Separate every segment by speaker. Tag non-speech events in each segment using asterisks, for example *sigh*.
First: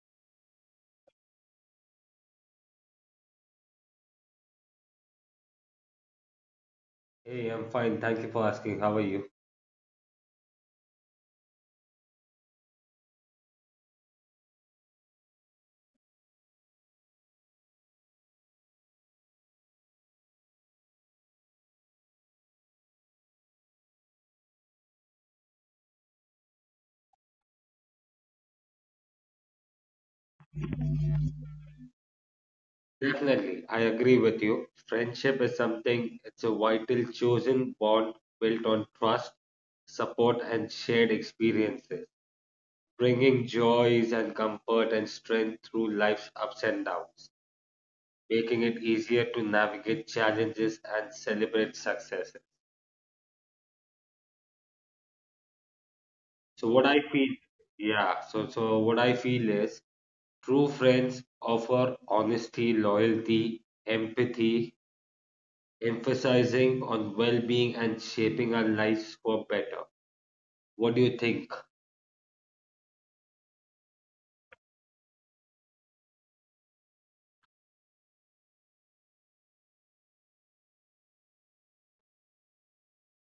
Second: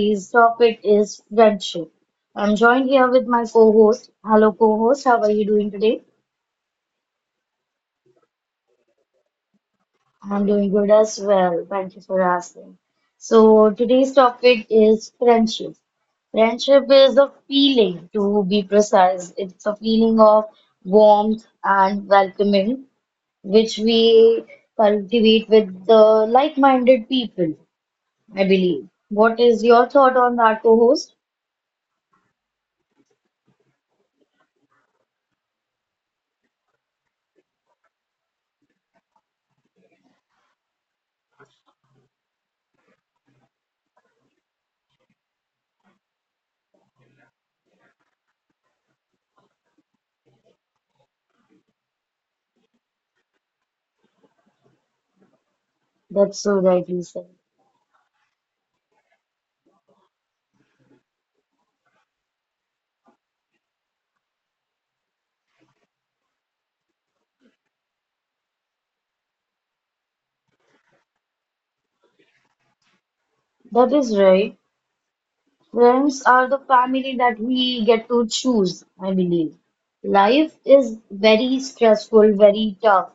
Speaker 1: Today's topic is friendship. I'm joined here with my co-host. Hello co-host, how are you doing today?
Speaker 2: Hey, I'm fine. Thank you for asking. How are you?
Speaker 1: I'm doing good as well. Thank you for asking. So today's topic is friendship. Friendship is a feeling, to be precise. It's a feeling of warmth and welcoming, which we cultivate with the like-minded people, I believe. What is your thought on that, co-host?
Speaker 2: Definitely, I agree with you. Friendship is something, it's a vital chosen bond built on trust, support, and shared experiences, bringing joys and comfort and strength through life's ups and downs, making it easier to navigate challenges and celebrate successes.
Speaker 1: That's so
Speaker 2: So what I
Speaker 1: rightly
Speaker 2: feel,
Speaker 1: said.
Speaker 2: yeah, so what I feel is true friends offer honesty, loyalty, empathy, emphasizing on well-being and shaping our lives for better. What do you think?
Speaker 1: That is right. Friends are the family that we get to choose, I believe. Life is very stressful, very tough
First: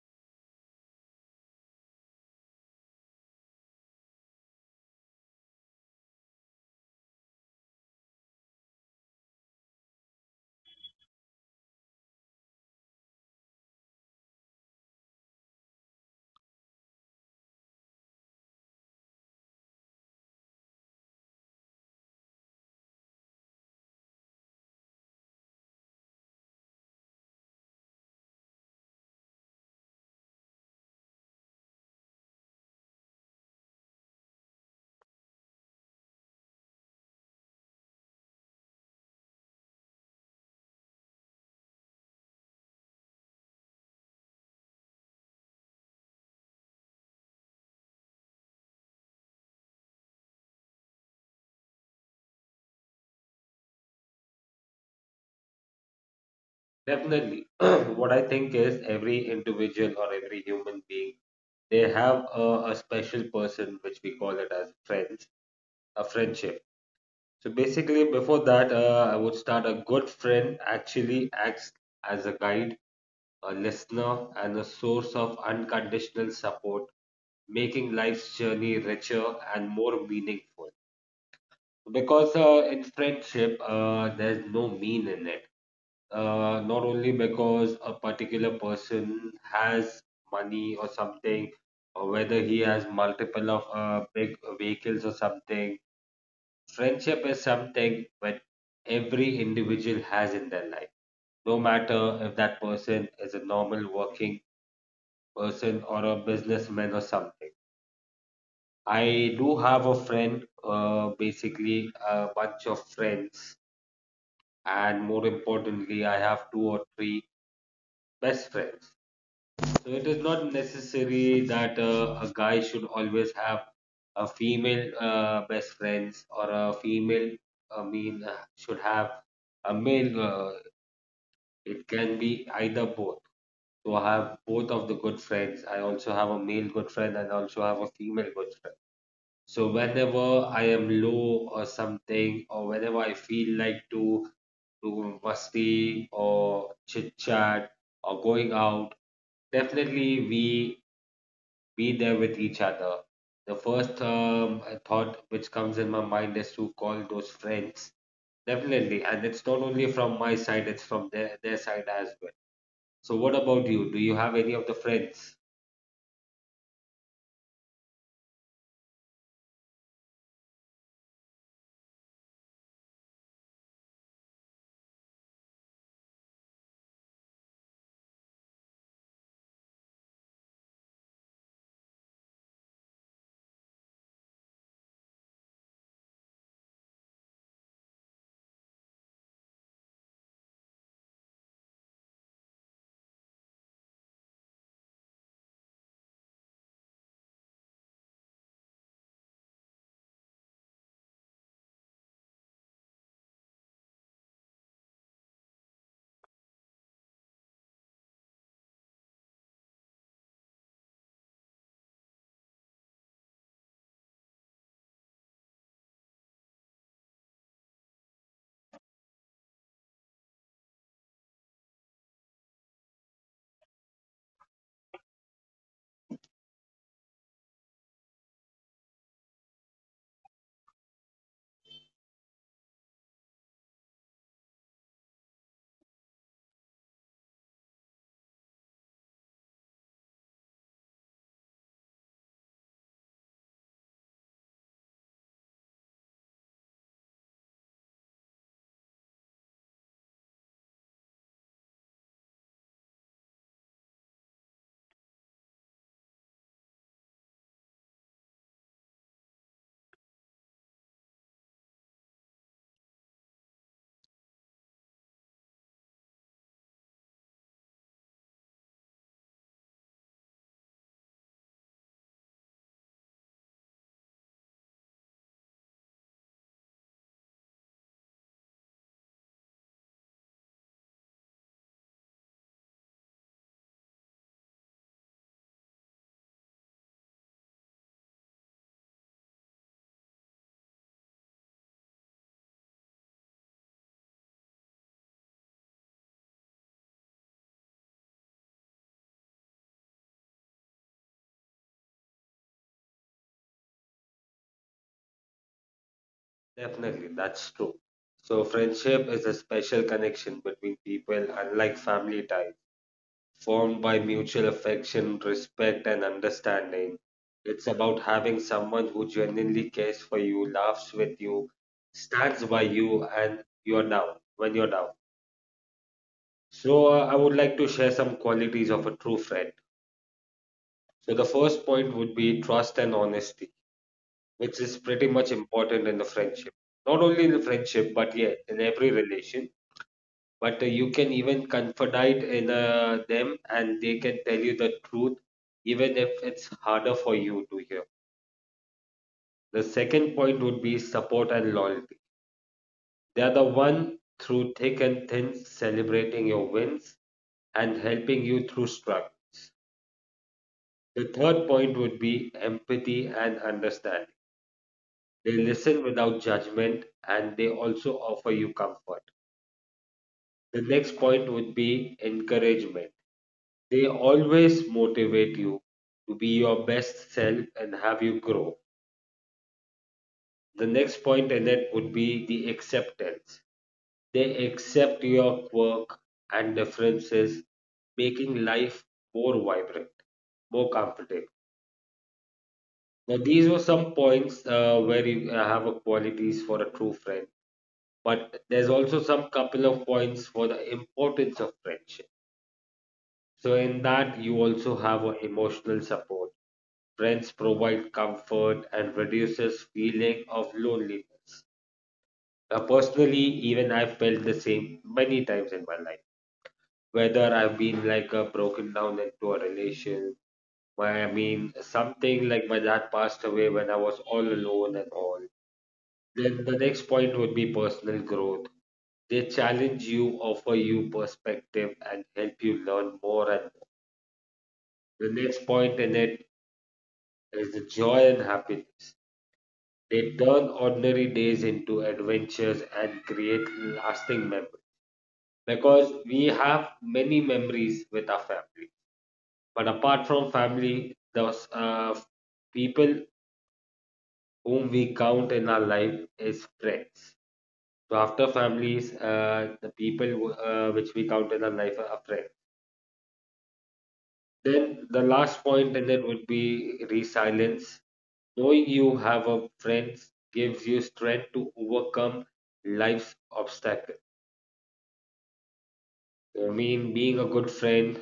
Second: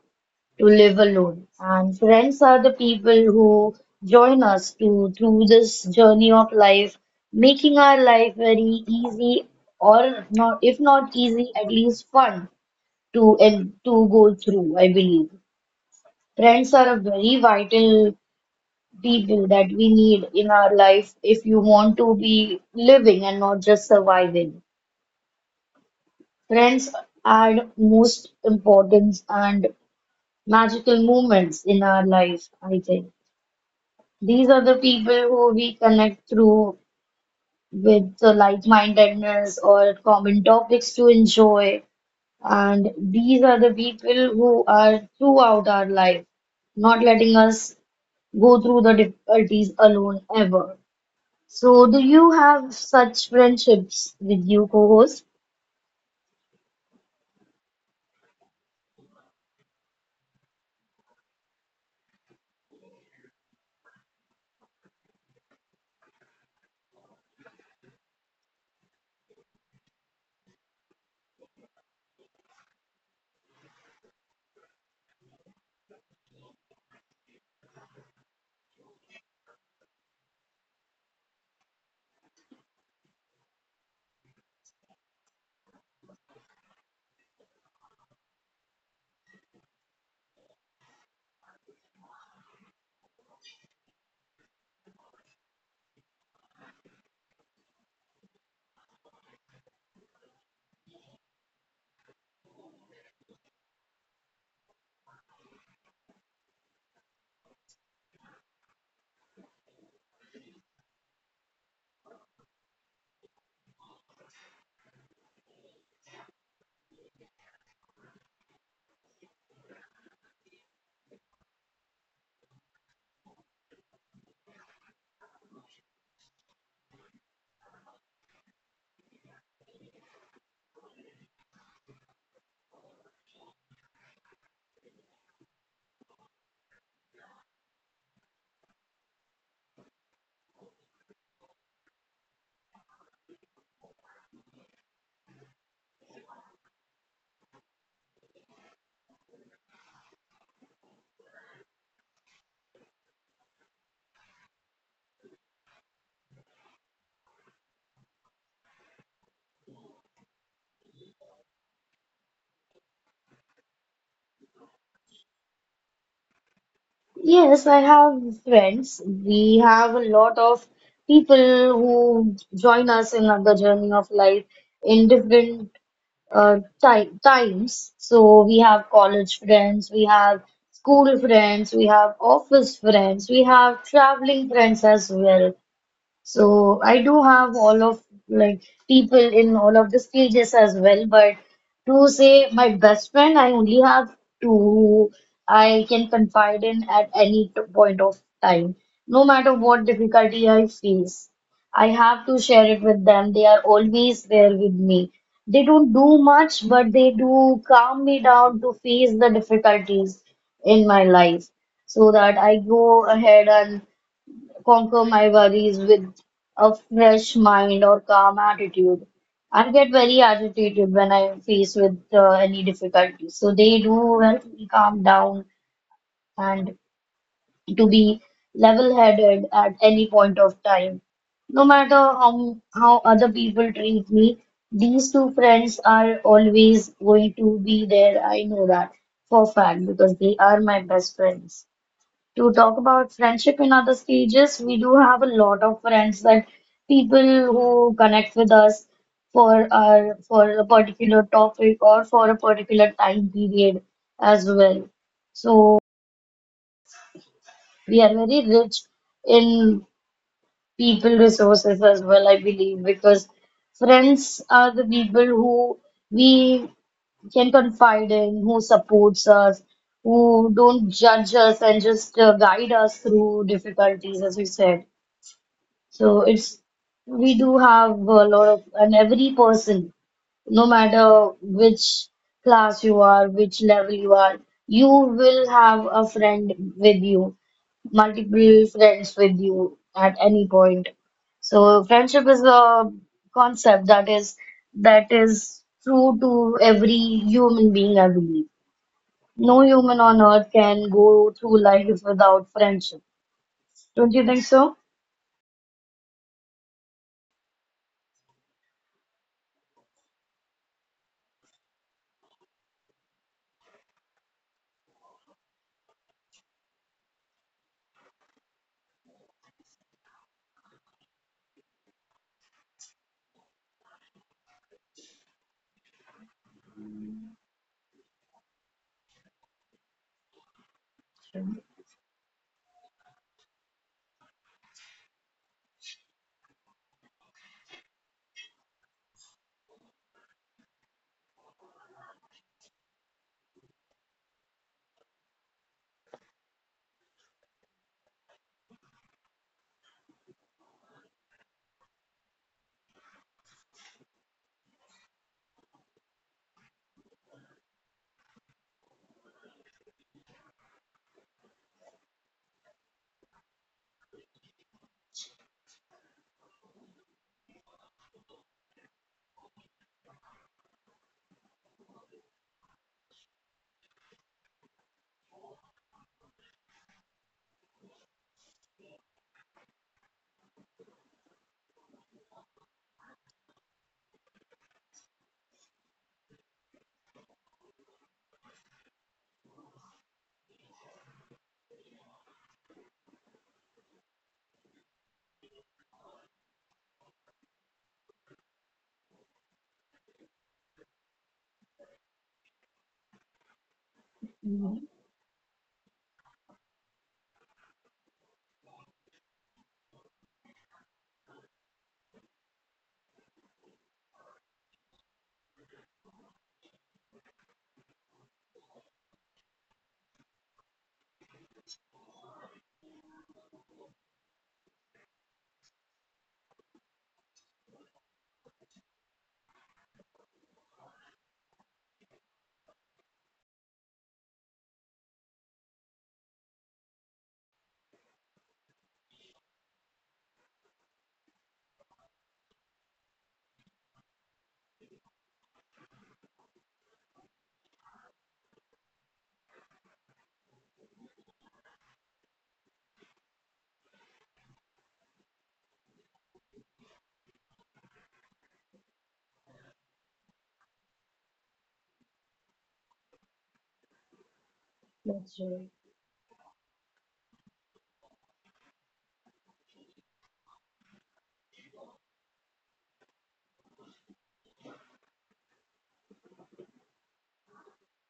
Speaker 1: to live alone, and friends are the people who join us to through this journey of life, making our life very easy, or not, if not easy, at least fun to and to go through, I believe. Friends are a very vital people that we need in our life if you want to be living and not just surviving. Friends add most importance and magical moments in our life, I think. These are the people who we connect through with the like-mindedness or common topics to enjoy. And these are the people who are throughout our life, not letting us go through the difficulties alone ever. So, do you have such friendships with you, co-host?
Speaker 2: Definitely. *clears throat* What I think is every individual or every human being, they have a special person, which we call it as friends, a friendship. So basically, before that, I would start a good friend actually acts as a guide, a listener, and a source of unconditional support, making life's journey richer and more meaningful. Because in friendship, there's no mean in it. Not only because a particular person has money or something, or whether he has multiple of big vehicles or something. Friendship is something that every individual has in their life. No matter if that person is a normal working person or a businessman or something. I do have a friend, basically a bunch of friends and more importantly, I have two or three best friends. So it is not necessary that a guy should always have a female best friends or a female, I mean, should have a male. It can be either both. So I have both of the good friends. I also have a male good friend and also have a female good friend. So whenever I am low or something, or whenever I feel like to room musty or chit chat or going out, definitely we be there with each other. The first thought which comes in my mind is to call those friends. Definitely, and it's not only from my side; it's from their side as well. So, what about you? Do you have any of the friends?
Speaker 1: Yes, I have friends. We have a lot of people who join us in the journey of life in different ti times. So, we have college friends, we have school friends, we have office friends, we have traveling friends as well. So I do have all of like people in all of the stages as well, but to say my best friend, I only have two who I can confide in at any point of time, no matter what difficulty I face. I have to share it with them. They are always there with me. They don't do much, but they do calm me down to face the difficulties in my life so that I go ahead and conquer my worries with a fresh mind or calm attitude. I get very agitated when I face with any difficulty. So they do help me calm down and to be level-headed at any point of time. No matter how other people treat me, these two friends are always going to be there. I know that for a fact because they are my best friends. To talk about friendship in other stages, we do have a lot of friends that people who connect with us for our for a particular topic or for a particular time period as well. So we are very rich in people resources as well, I believe, because friends are the people who we can confide in, who supports us, who don't judge us and just guide us through difficulties, as you said. So it's we do have a lot of, and every person, no matter which class you are, which level you are, you will have a friend with you, multiple friends with you at any point. So friendship is a concept that is true to every human being, I believe. No human on earth can go through life without friendship. Don't you think so?
Speaker 2: Definitely, that's true. So, friendship is a special connection between people, unlike family ties, formed by mutual affection, respect, and understanding. It's about having someone who genuinely cares for you, laughs with you, stands by you, and you're down when you're down. So, I would like to share some qualities of a true friend. So, the first point would be trust and honesty, which is pretty much important in the friendship. Not only in the friendship, but yeah, in every relation, but you can even confide in them and they can tell you the truth even if it's harder for you to hear. The second point would be support and loyalty. They are the one through thick and thin, celebrating your wins and helping you through struggles. The third point would be empathy and understanding. They listen without judgment and they also offer you comfort. The next point would be encouragement. They always motivate you to be your best self and have you grow. The next point in it would be the acceptance. They accept your quirk and differences, making life more vibrant, more comfortable. Now, these were some points where you have a qualities for a true friend, but there's also some couple of points for the importance of friendship. So, in that, you also
Speaker 1: Mhm.
Speaker 2: have a emotional support. Friends provide comfort and reduces feeling of loneliness. Now, personally, even I felt the same many times in my life. Whether I've been like a broken down into a relation, why I mean something like my dad passed away when I was all alone and all. Then the next point would be personal growth. They challenge you, offer you perspective, and help you learn more and more. The next point in it is the joy and happiness. They turn ordinary days into adventures and create lasting memories. Because we have many memories with our family. But apart from family, those people whom we count in our life is friends. So after families, the people which we count in our life are friends. Then the
Speaker 1: That's
Speaker 2: last
Speaker 1: right.
Speaker 2: point in it would be resilience. Knowing you have a friend gives you strength to overcome life's obstacles. I mean, being a good friend,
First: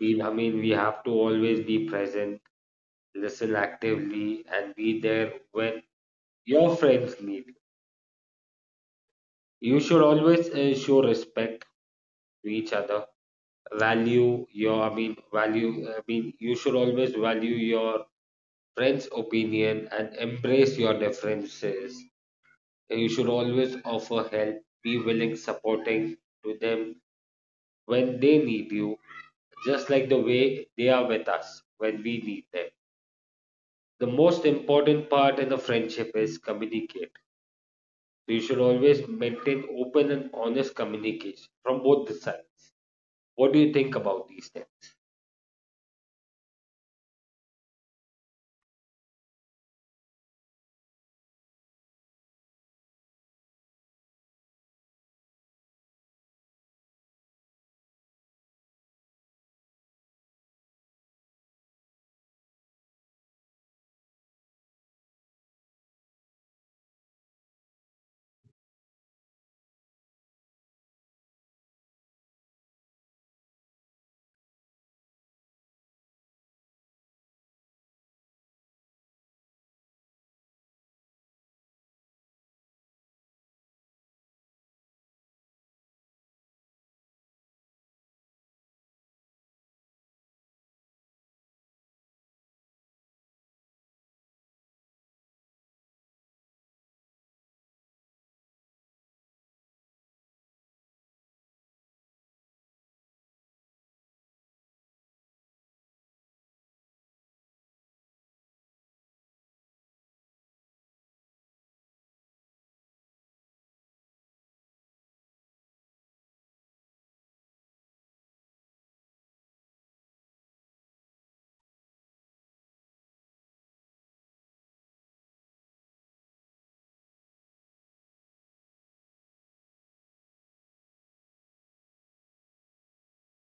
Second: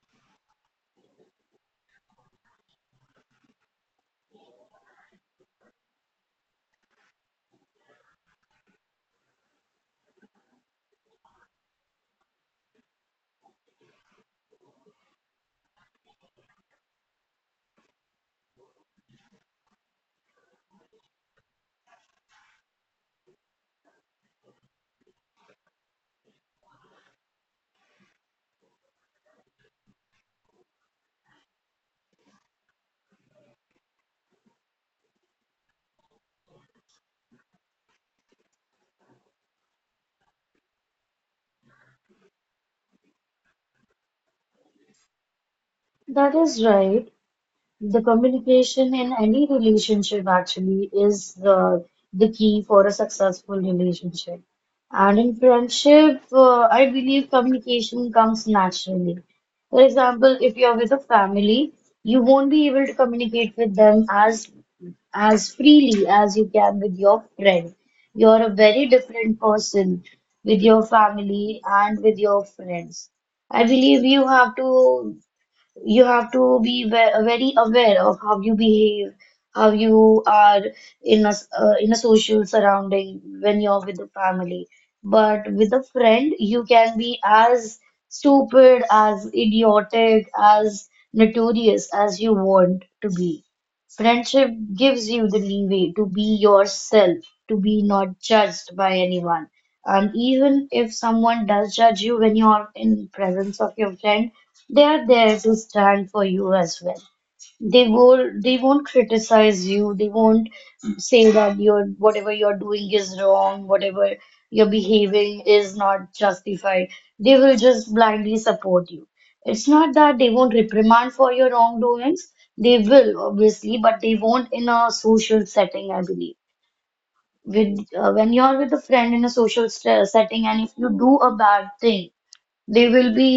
Speaker 2: we, I mean, we have to always be present, listen actively, and be there when your friends need. You should always show respect to each other. Value your, I mean, value, I mean, you should always value your friend's opinion and embrace your differences. You should always offer help, be willing, supporting to them when they need you, just like the way they are with us when we need them. The most important part in a friendship is communicate. You should always maintain open and honest communication from both the sides. What do you think about these things?
Speaker 1: That is right. The communication in any relationship actually is the key for a successful relationship. And in friendship, I believe communication comes naturally. For example, if you are with a family, you won't be able to communicate with them as freely as you can with your friend. You're a very different person with your family and with your friends. I believe you have to be very aware of how you behave, how you are in a in a social surrounding when you're with the family. But with a friend, you can be as stupid, as idiotic, as notorious as you want to be. Friendship gives you the leeway to be yourself, to be not judged by anyone. And even if someone does judge you when you're in presence of your friend, they are there to stand for you as well. They will they won't criticize you, they won't say that you're whatever you're doing is wrong, whatever you're behaving is not justified. They will just blindly support you. It's not that they won't reprimand for your wrongdoings. They will, obviously, but they won't in a social setting, I believe. With when you're with a friend in a social st setting and if you do a bad thing, they will be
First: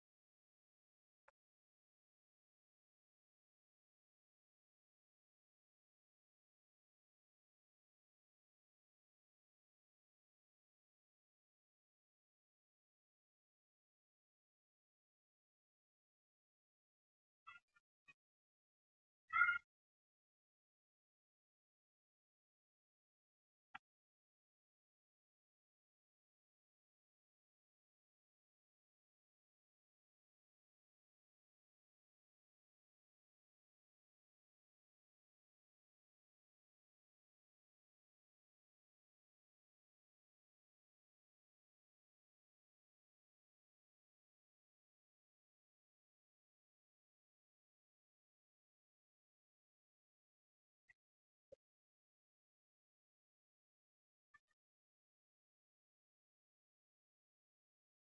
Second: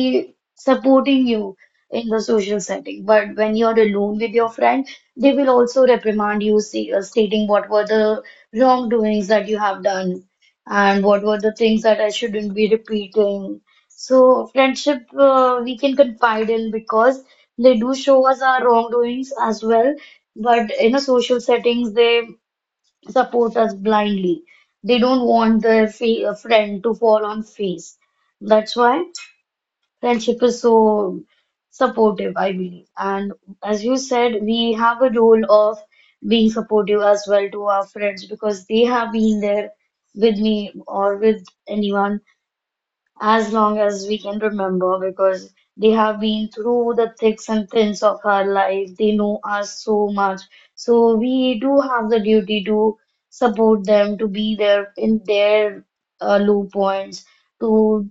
Speaker 1: supporting you in the social setting, but when you're alone with your friend they will also reprimand you see, stating what were the wrongdoings that you have done and what were the things that I shouldn't be repeating. So friendship we can confide in because they do show us our wrongdoings as well, but in a social settings they support us blindly. They don't want their friend to fall on face. That's why friendship is so supportive, I believe. And as you said, we have a role of being supportive as well to our friends because they have been there with me or with anyone as long as we can remember because they have been through the thicks and thins of our life. They know us so much. So we do have the duty to support them, to be there in their low points, to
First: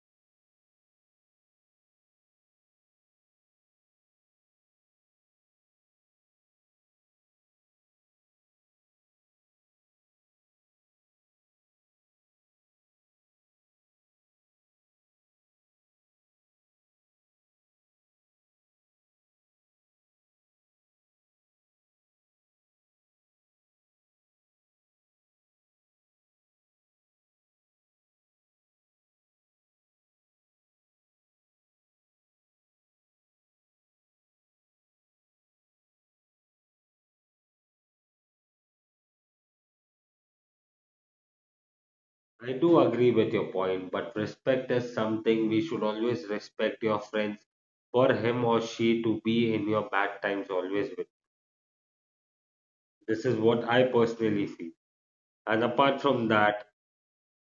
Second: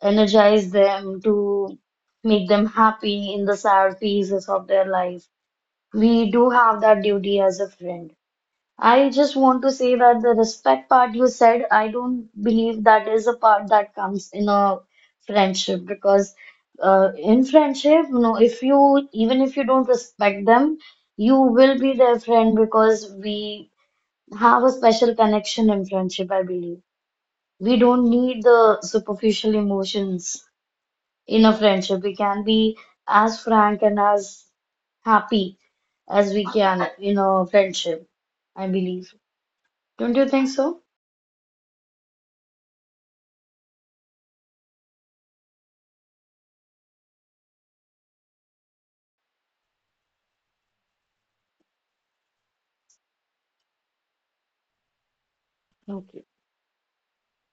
Speaker 1: energize them, to make them happy in the sad phases of their life. We do have that duty as a friend. I just want to say that the respect part you said, I don't believe that is a part that comes in a friendship, because in friendship, you know, if you even if you don't respect them, you will be their friend because we have a special connection in friendship, I believe. We don't need the superficial emotions in a friendship. We can be as frank and as happy as we can in a friendship, I believe. Don't you think so?
Speaker 2: I do agree with your point, but respect is something we should always respect your friends for him or she to be in your bad times always with. This is what I personally feel. And apart
Speaker 1: Okay.
Speaker 2: from that,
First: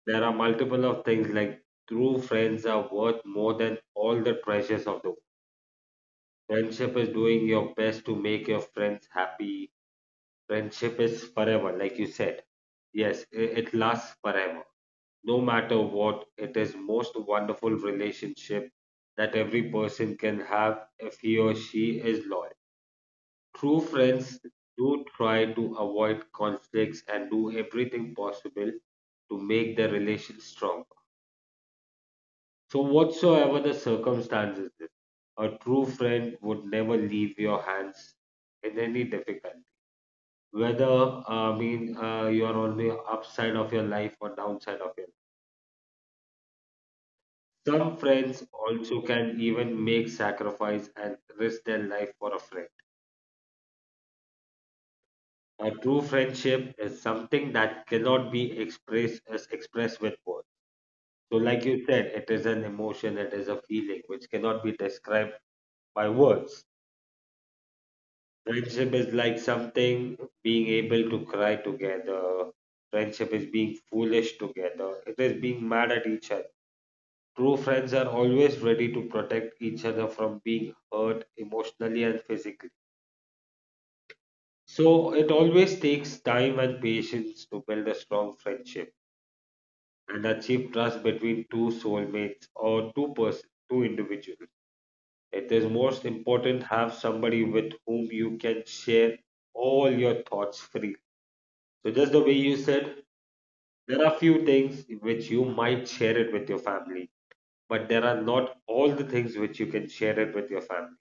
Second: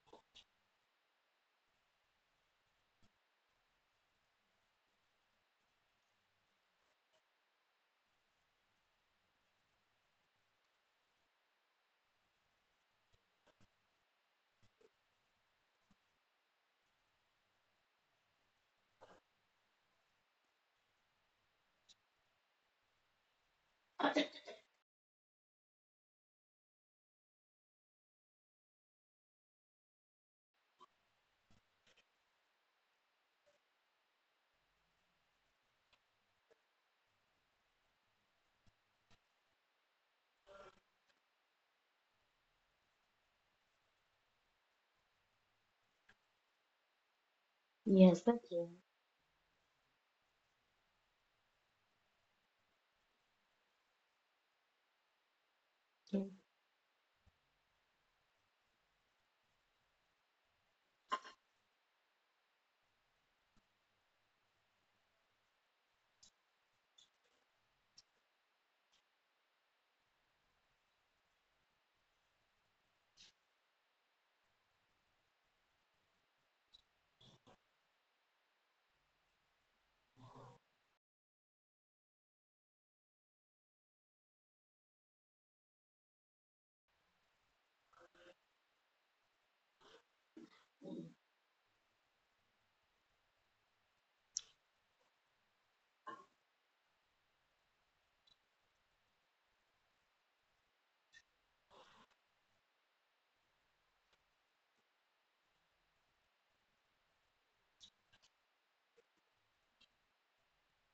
Speaker 2: there are multiple of things like true friends are worth more than all the treasures of the world. Friendship is doing your best to make your friends happy. Friendship is forever, like you said. Yes, it lasts forever. No matter what, it is most wonderful relationship that every person can have if he or she is loyal. True friends do try to avoid conflicts and do everything possible to make their relations strong. So, whatsoever the circumstances is, a true friend would never leave your hands in any difficulty. Whether I mean you are on the upside of your life or downside of your life. Some
Speaker 1: Yes,
Speaker 2: friends
Speaker 1: that's yeah.
Speaker 2: also can even make sacrifice and risk their life for a friend. A true
Speaker 1: Yeah.
Speaker 2: friendship is something that cannot be expressed with words. So, like you said, it is an emotion, it is a feeling which cannot be described by words. Friendship is like something being able to cry together. Friendship is being foolish together. It is being mad at each other. True friends are always ready to protect each other from being hurt emotionally and physically. So it always takes time and patience to build a strong friendship and achieve trust between two soulmates or two persons, two individuals. It is most important have somebody with whom you can share all your thoughts freely. So just the way you said, there are few things which you might share it with your family, but there are not all the things which you can share it with your family.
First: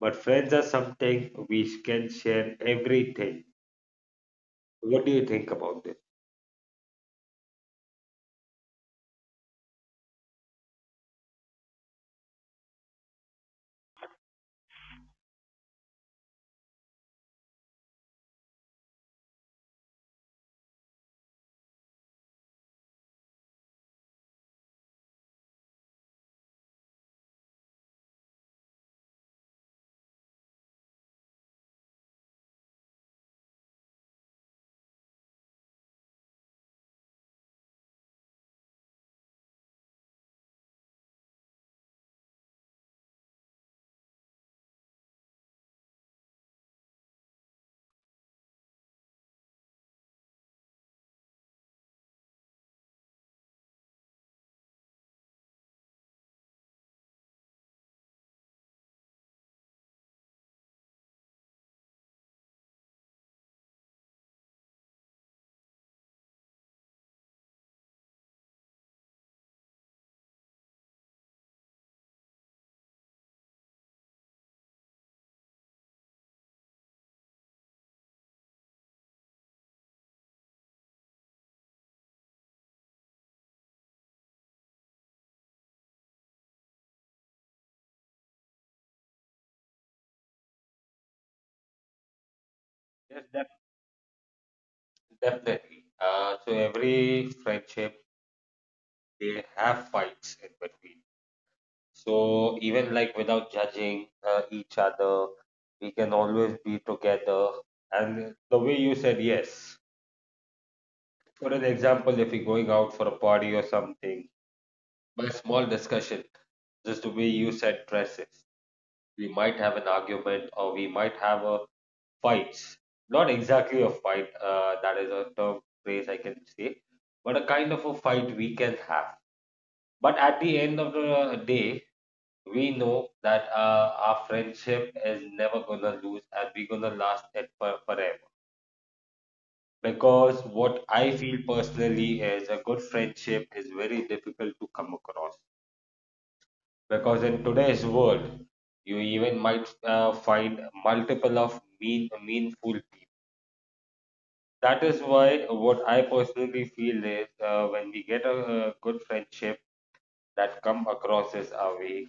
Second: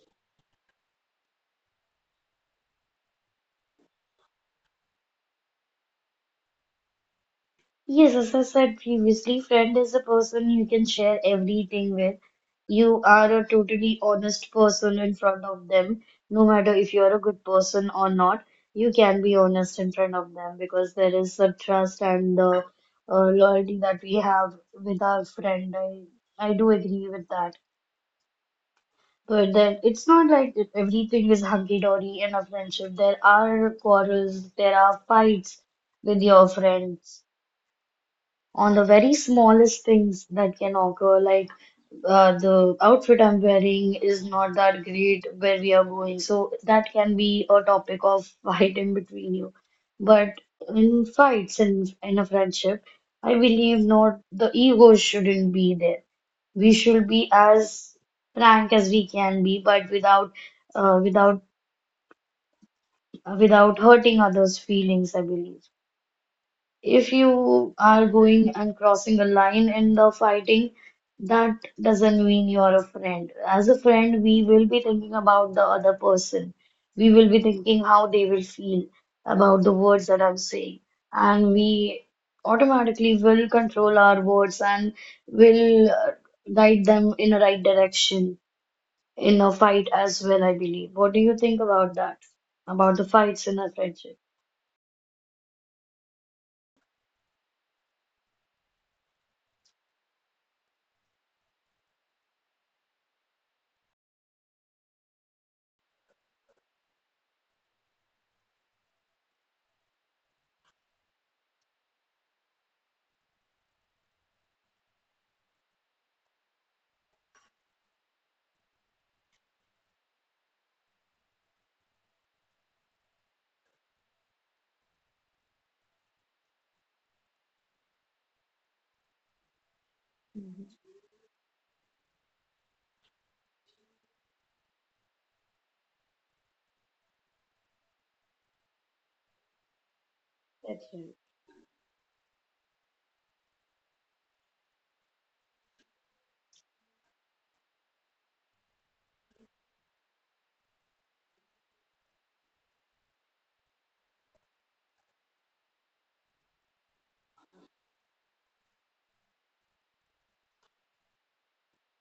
Speaker 2: But friends are something we can share everything. What do you think about this?
Speaker 1: Yes, as I said previously, friend is a person you can share everything with. You are a totally honest person in front of them. No matter if you're a good person or not, you can be honest in front of them because there is a trust and the loyalty that we have with our friend. I do agree with that. But then, it's not like that everything is hunky dory in a friendship. There are quarrels, there are fights with your friends on the very smallest things that can occur, like the outfit I'm wearing is not that great where we are going. So that can be a topic of *laughs* fight in between you. But in fights and in a friendship, I believe not the ego shouldn't be there. We should be as frank as we can be, but without uh, without without hurting others' feelings, I believe. If you are going and crossing a line in the fighting, that doesn't mean you're a friend. As a friend, we will be thinking about the other person. We will be thinking how they will feel about the words that I'm saying. And we automatically will control our words and will guide them in a right direction in a fight as well, I believe. What do you think about that? About the
Speaker 2: Yes,
Speaker 1: fights in a friendship?
Speaker 2: definitely. So every friendship they have fights in between. So even like without judging each other, we can always be together. And the way you said, yes, for an example, if you're going out for a party or something, by small discussion, just the way you said dresses, we might have an argument or we might have a fight. Not exactly a fight, that is a term phrase I can say, but a kind of a fight we can have. But at the
Speaker 1: Mhm.
Speaker 2: end of the day, we know that our friendship is never gonna lose and we're gonna last it for forever. Because what
Speaker 1: That's
Speaker 2: I
Speaker 1: right.
Speaker 2: feel personally is a good friendship is very difficult to come across. Because in today's world, you even might find multiple of meanful people. That is why what I personally feel is when we get a good friendship that come across as our way,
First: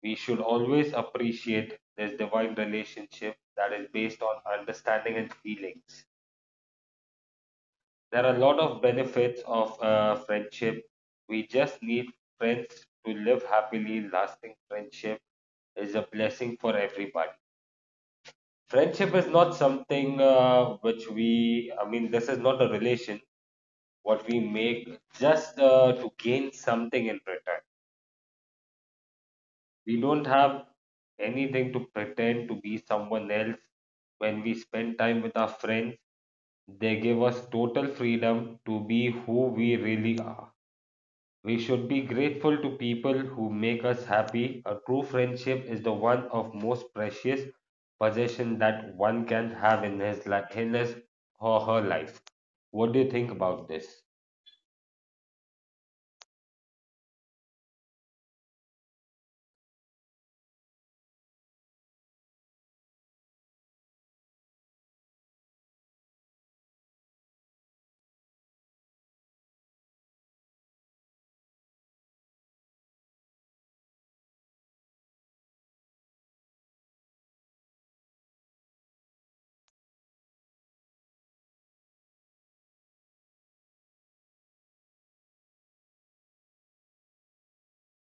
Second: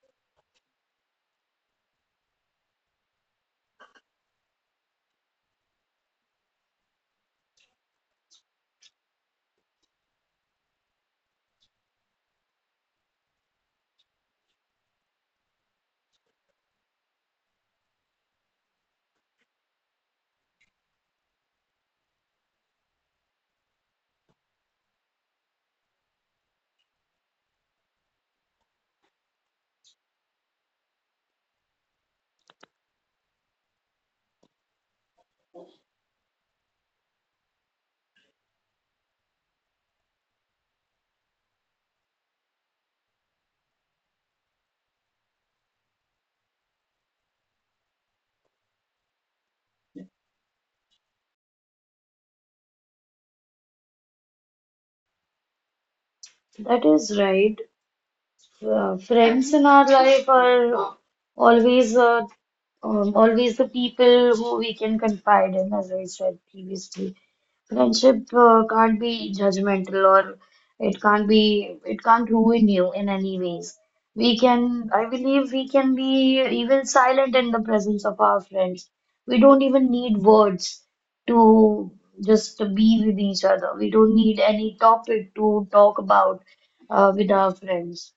Speaker 2: we should always appreciate this divine relationship that is based on understanding and feelings. There are a lot of benefits of friendship. We just need friends to live happily. Lasting friendship is a blessing for everybody. Friendship is not something which we, I mean, this is not a relation what we make just to gain something in return. We don't have anything to pretend to be someone else. When we spend time with our friends, they give us total freedom to be who we really are. We should be grateful to people who make us happy. A true friendship is the one of most precious possession that one can have in his in his or her life. What do you think about this?
Speaker 1: That is right. Friends in our life are always always the people who we can confide in, as I said previously. Friendship can't be judgmental or it can't be it can't ruin you in any ways. We can, I believe we can be even silent in the presence of our friends. We don't even need words to just to be with each other. We don't need any topic to talk about with our friends.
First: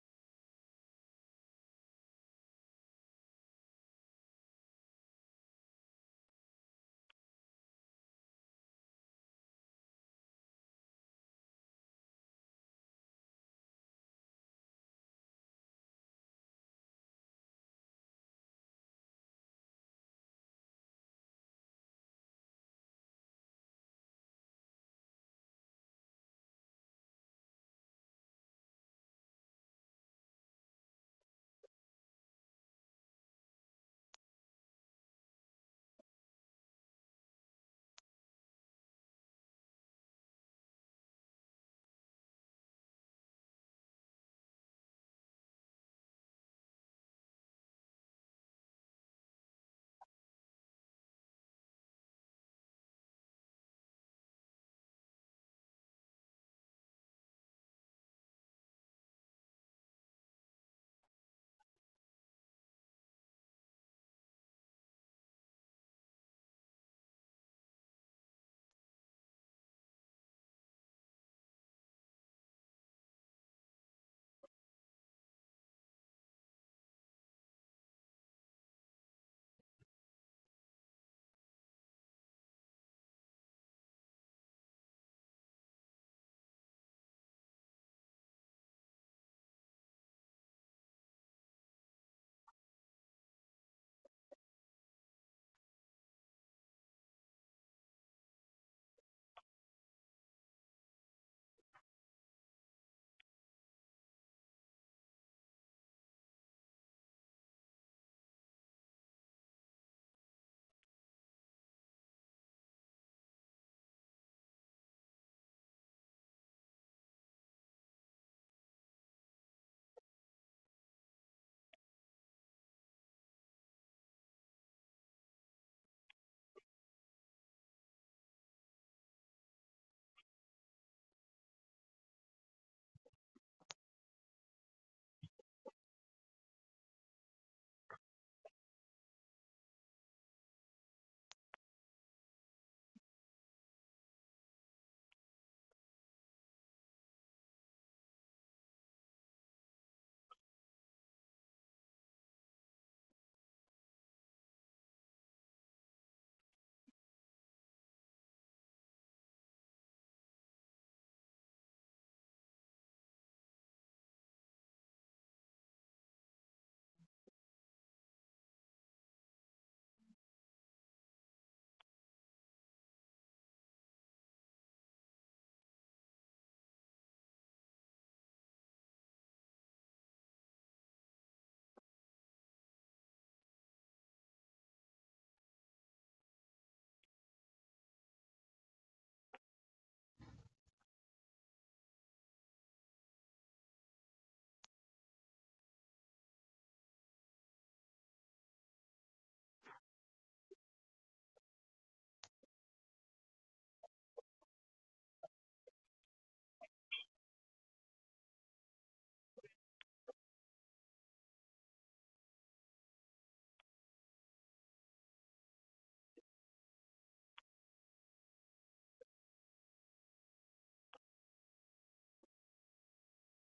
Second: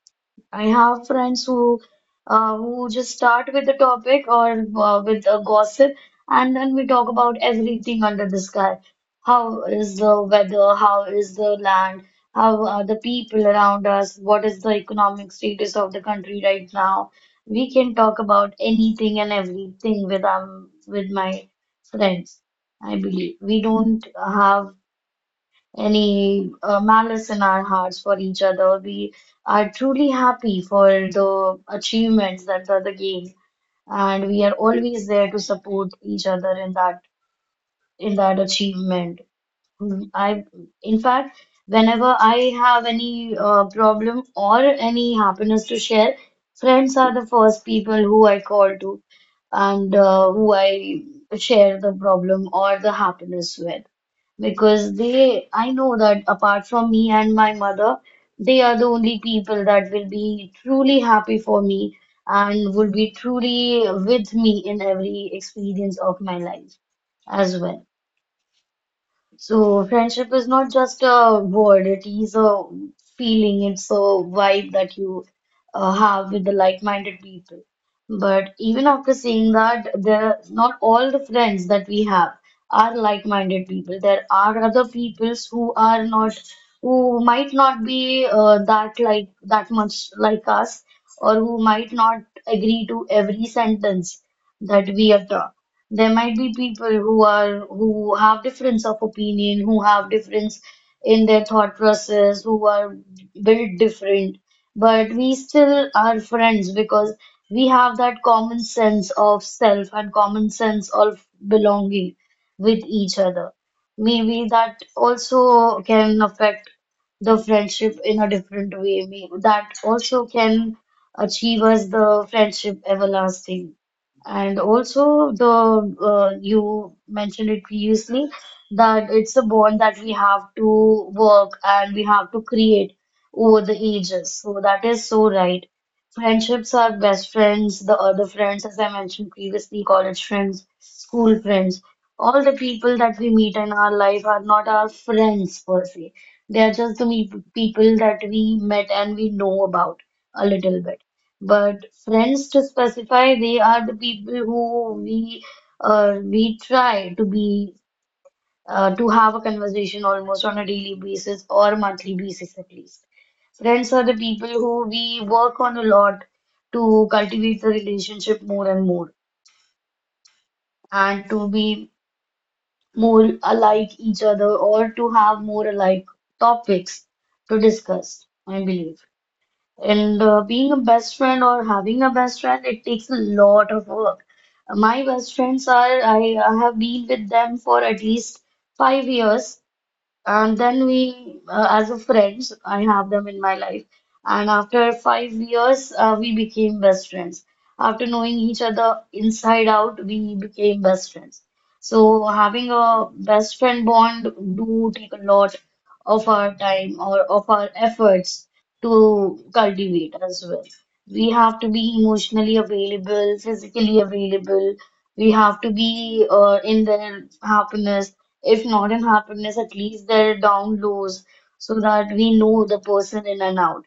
Speaker 1: I have friends who just start with the topic or with a gossip, and then we talk about everything under the sky. How is the weather? How is the land? How are the people around us? What is the economic status of the country right now? We can talk about anything and everything with my friends. I believe we don't have any malice in our hearts for each other. We are truly happy for the achievements that the other gained, and we are always there to support each other in that achievement. Mm, in fact, whenever I have any problem or any happiness to share, friends are the first people who I call to and who I share the problem or the happiness with because I know that apart from me and my mother, they are the only people that will be truly happy for me and will be truly with me in every experience of my life as well. So friendship is not just a word, it is a feeling, it's a vibe that you have with the like-minded people. But even after saying that, there not all the friends that we have are like-minded people. There are other peoples who are not, who might not be that like that much like us, or who might not agree to every sentence that we utter. There might be people who are who have difference of opinion, who have difference in their thought process, who are built different, but we still are friends because we have that common sense of self and common sense of belonging with each other. Maybe that also can affect the friendship in a different way. That also can achieve us the friendship everlasting. And also the you mentioned it previously that it's a bond that we have to work and we have to create over the ages. So that is so right. Friendships are best friends, the other friends, as I mentioned previously, college friends, school friends. All the people that we meet in our life are not our friends per se. They are just the me people that we met and we know about a little bit. But friends to specify, they are the people who we try to be to have a conversation almost on a daily basis or monthly basis at least. Friends are the people who we work on a lot to cultivate the relationship more and more and to be more alike each other or to have more alike topics to discuss, I believe. And being a best friend or having a best friend, it takes a lot of work. My best friends are, I have been with them for at least 5 years. And then we, as a friends, I have them in my life. And after 5 years, we became best friends. After knowing each other inside out, we became best friends. So having a best friend bond do take a lot of our time or of our efforts to cultivate as well. We have to be emotionally available, physically available. We have to be in their happiness, if not in happiness, at least their down lows, so that we know the person in and out.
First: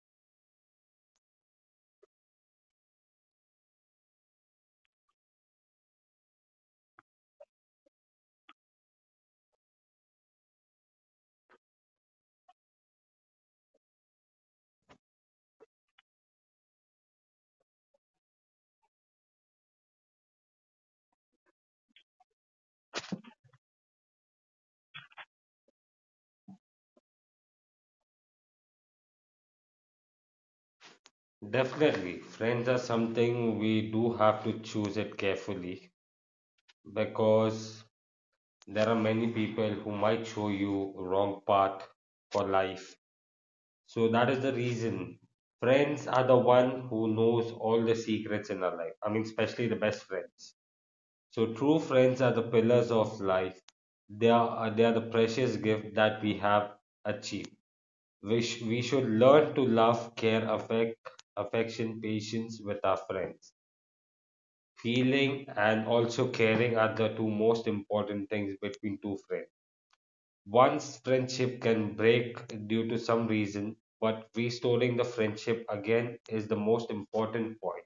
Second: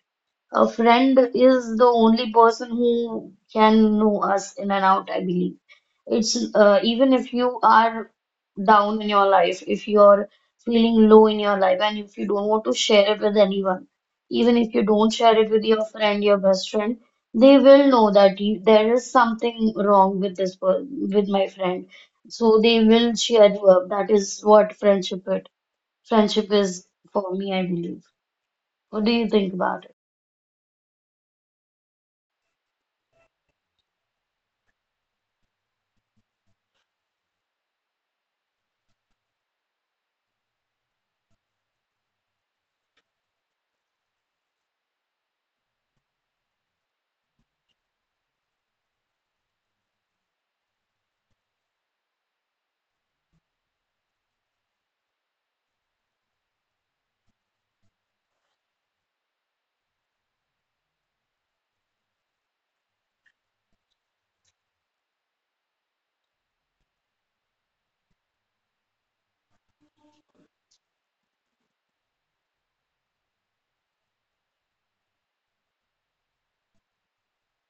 Speaker 1: A friend is the only person who can know us in and out, I believe. It's Even if you are down in your life, if you're feeling low in your life, and if you don't want to share it with anyone, even if you don't share it with your friend, your best friend, they will know that there is something wrong with this per with my friend. So they will cheer you up. That is what friendship is for me, I believe. What do you think about it?
Speaker 2: Definitely, friends are something we do have to choose it carefully because there are many people who might show you wrong path for life. So that is the reason. Friends are the one who knows all the secrets in our life. I mean, especially the best friends. So true friends are the pillars of life. They are the precious gift that we have achieved. We, we should learn to love, care, affect, affection, patience with our friends. Feeling and also caring are the two most important things between two friends. One's friendship can break due to some reason, but restoring the friendship again is the most important point.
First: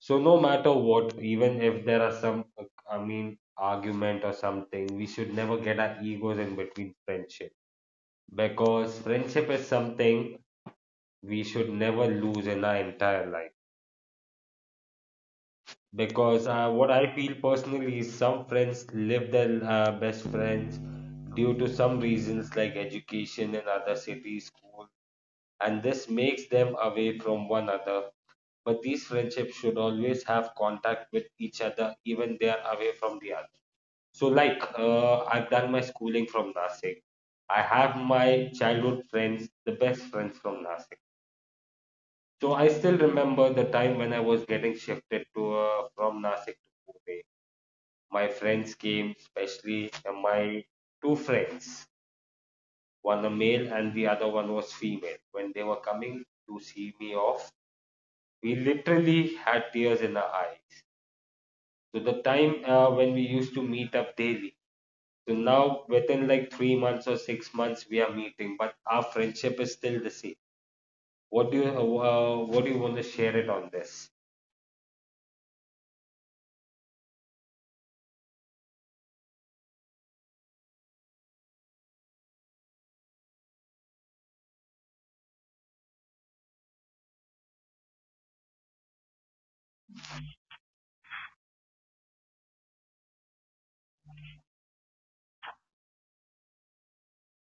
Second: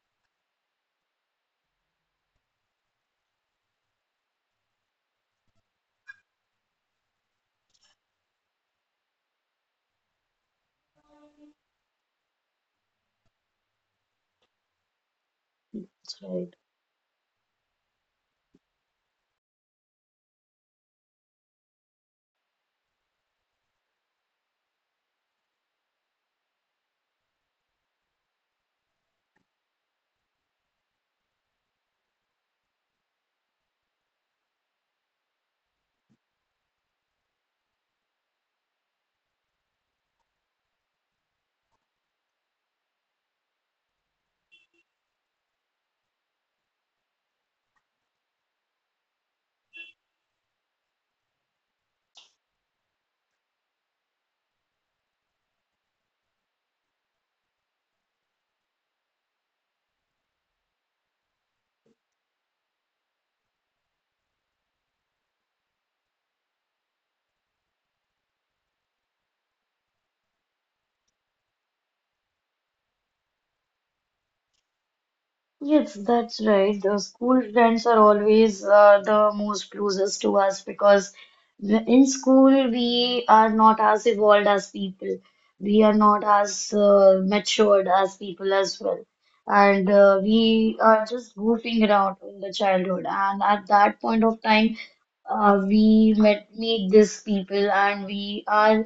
Speaker 2: So, no matter what, even if there are some, I mean, argument or something, we should never get our egos in between friendship because friendship is something we should never lose in our entire life. Because
Speaker 1: Sorry.
Speaker 2: what I feel personally is some friends live their best friends due to some reasons like education in other cities, school, and this makes them away from one another. But these friendships should always have contact with each other, even they are away from the other. So, like, I've done my schooling from Nasik. I have my childhood friends, the best friends from Nasik. So I still remember the time when I was getting shifted to from Nasik to Pune. My friends came, especially my two friends, one a male and the other one was female. When they were coming to see me off, we literally had tears in our eyes. So the time when we used to meet up daily. So now within like 3 months or 6 months we are meeting, but our friendship is still the same. What do you what do you want to share it on this?
Speaker 1: Yes, that's right. The school friends are always the most closest to us because in school we are not as evolved as people. We are not as matured as people as well. And we are just goofing around in the childhood. And at that point of time, we met meet these people and we are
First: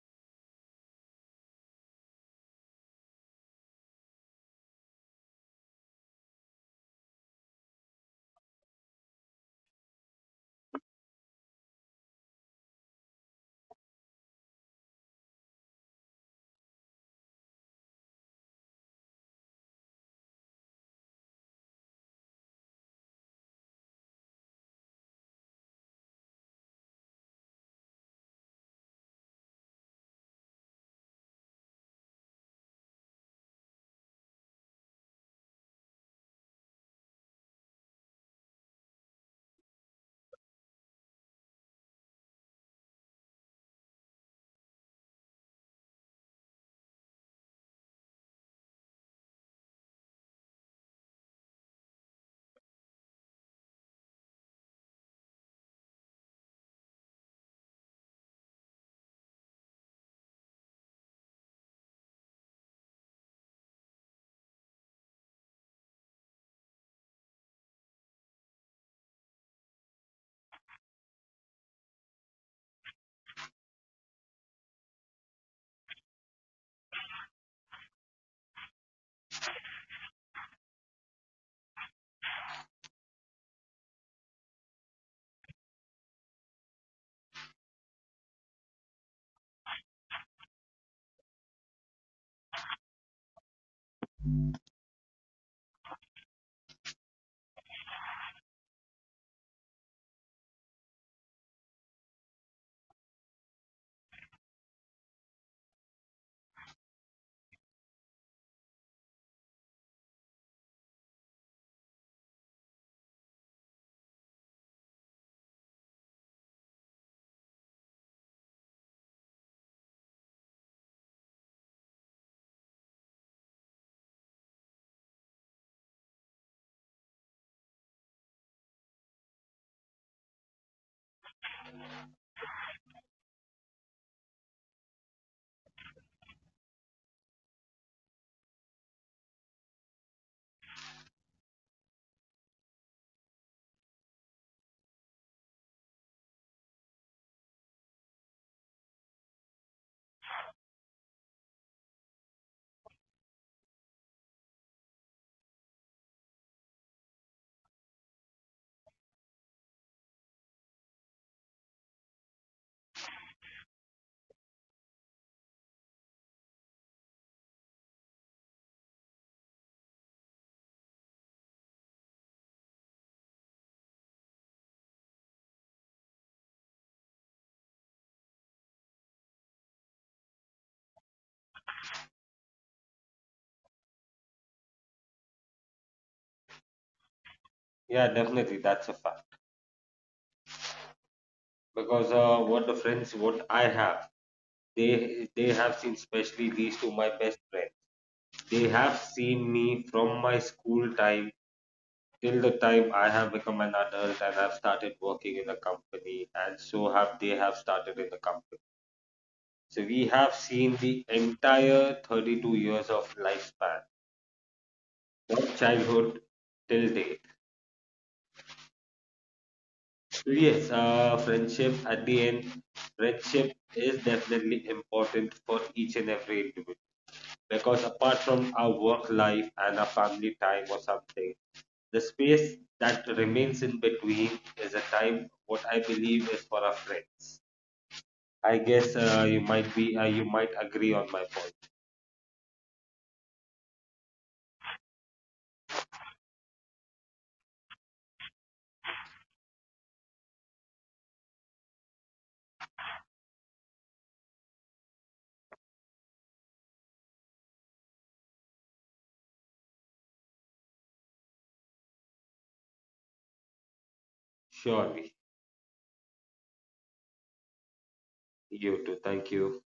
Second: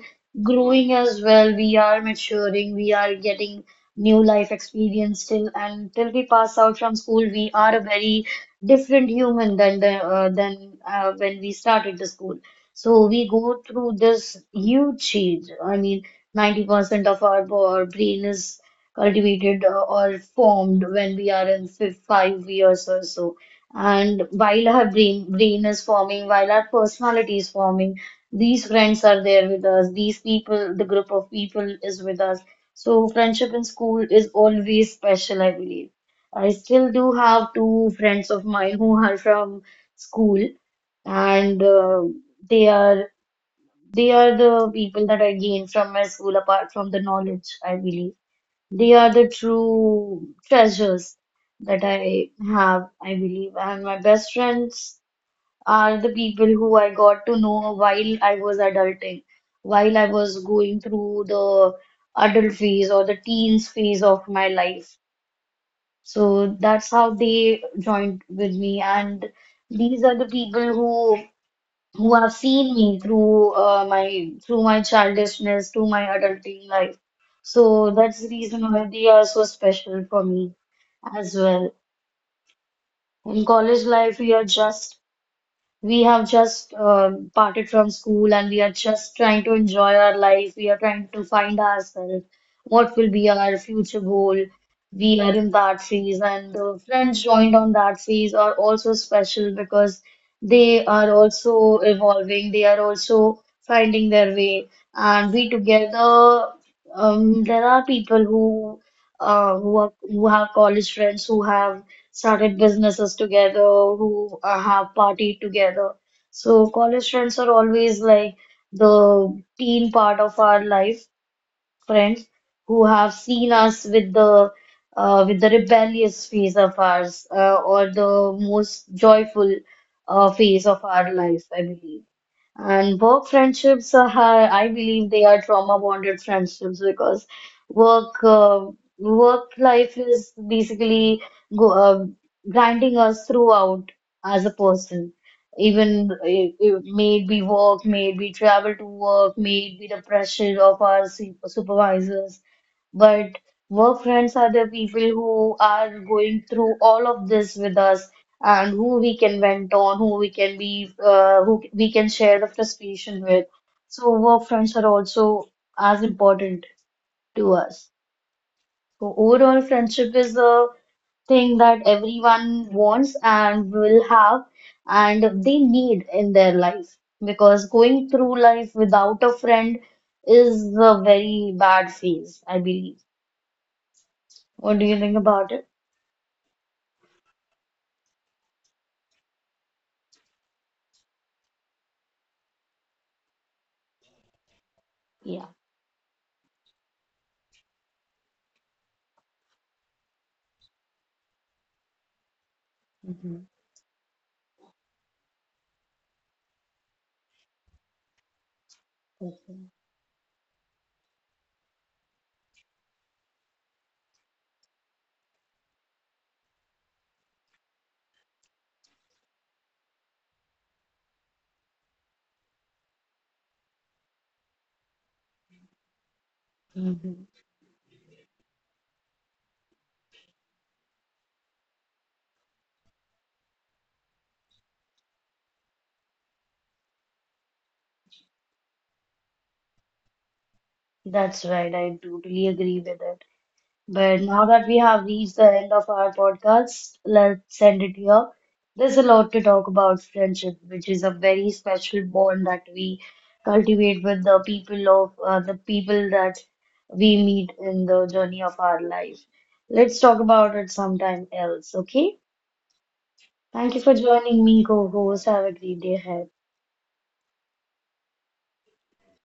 Speaker 1: growing as well, we are maturing, we are getting new life experience, till and till we pass out from school we are a very different human than the than when we started the school. So we go through this huge change. I mean, 90% of our brain is cultivated or formed when we are in 5 years or so. And while our brain is forming, while our personality is forming, these friends are there with us, these people, the group of people is with us. So friendship in school is always special, I believe. I still do have two friends of mine who are from school, and they are they are the people that I gained from my school apart from the knowledge, I believe. They are the true treasures that I have, I believe. And my best friends are the people who I got to know while I was adulting, while I was going through the adult phase or the teens phase of my life. So that's how they joined with me. And these are the people who have seen me through my childishness to my adulting life. So that's the reason why they are so special for me as well. In college life, we have just parted from school and we are just trying to enjoy our life. We are trying to find ourselves. What will be our future goal? We are in that phase, and the friends joined on that phase are also special because they are also evolving. They are also finding their way. And we together, there are people who have college friends who have started businesses together, who have partied together. So college friends are always like the teen part of our life, friends who have seen us with the rebellious phase of ours or the most joyful phase of our life, I believe. And work friendships are, I believe they are trauma bonded friendships because work uh, work life is basically go, uh, grinding us throughout as a person. Even if, may it be work, may it be travel to work, may it be the pressure of our supervisors. But work friends are the people who are going through all of this with us and who we can vent on, who we can who we can share the frustration with. So work friends are also as important to us. So overall, friendship is a thing that everyone wants and will have and they need in their life, because going through life without a friend is a very bad phase, I believe. What do you think about it?
Speaker 2: Yeah, definitely that's a fact
Speaker 1: Yeah.
Speaker 2: because what the friends what I have they have seen especially these two my best friends.
Speaker 1: Hmm.
Speaker 2: They have seen me from my school time till the time I have become an adult and have started working in a
Speaker 1: Okay.
Speaker 2: company, and so have they have started in the company. So we have seen the entire 32 years of lifespan from childhood till date. So yes, friendship at the end, friendship is definitely important for each and every individual.
Speaker 1: Hmm.
Speaker 2: Because apart from our work life and our family time or something, the space that remains in between is a time what I believe is for our friends. I guess you might be you might agree on my point.
Speaker 1: That's right. I totally agree with it. But now that we have reached the end of our podcast, let's end it here. There's a lot to talk about friendship, which is a very special bond that we cultivate with the people of the people that we meet in the journey of our life. Let's talk about it sometime else, okay? Thank you for joining me,
Speaker 2: Surely,
Speaker 1: co-host. Have a great day ahead.
Speaker 2: you too. Thank you.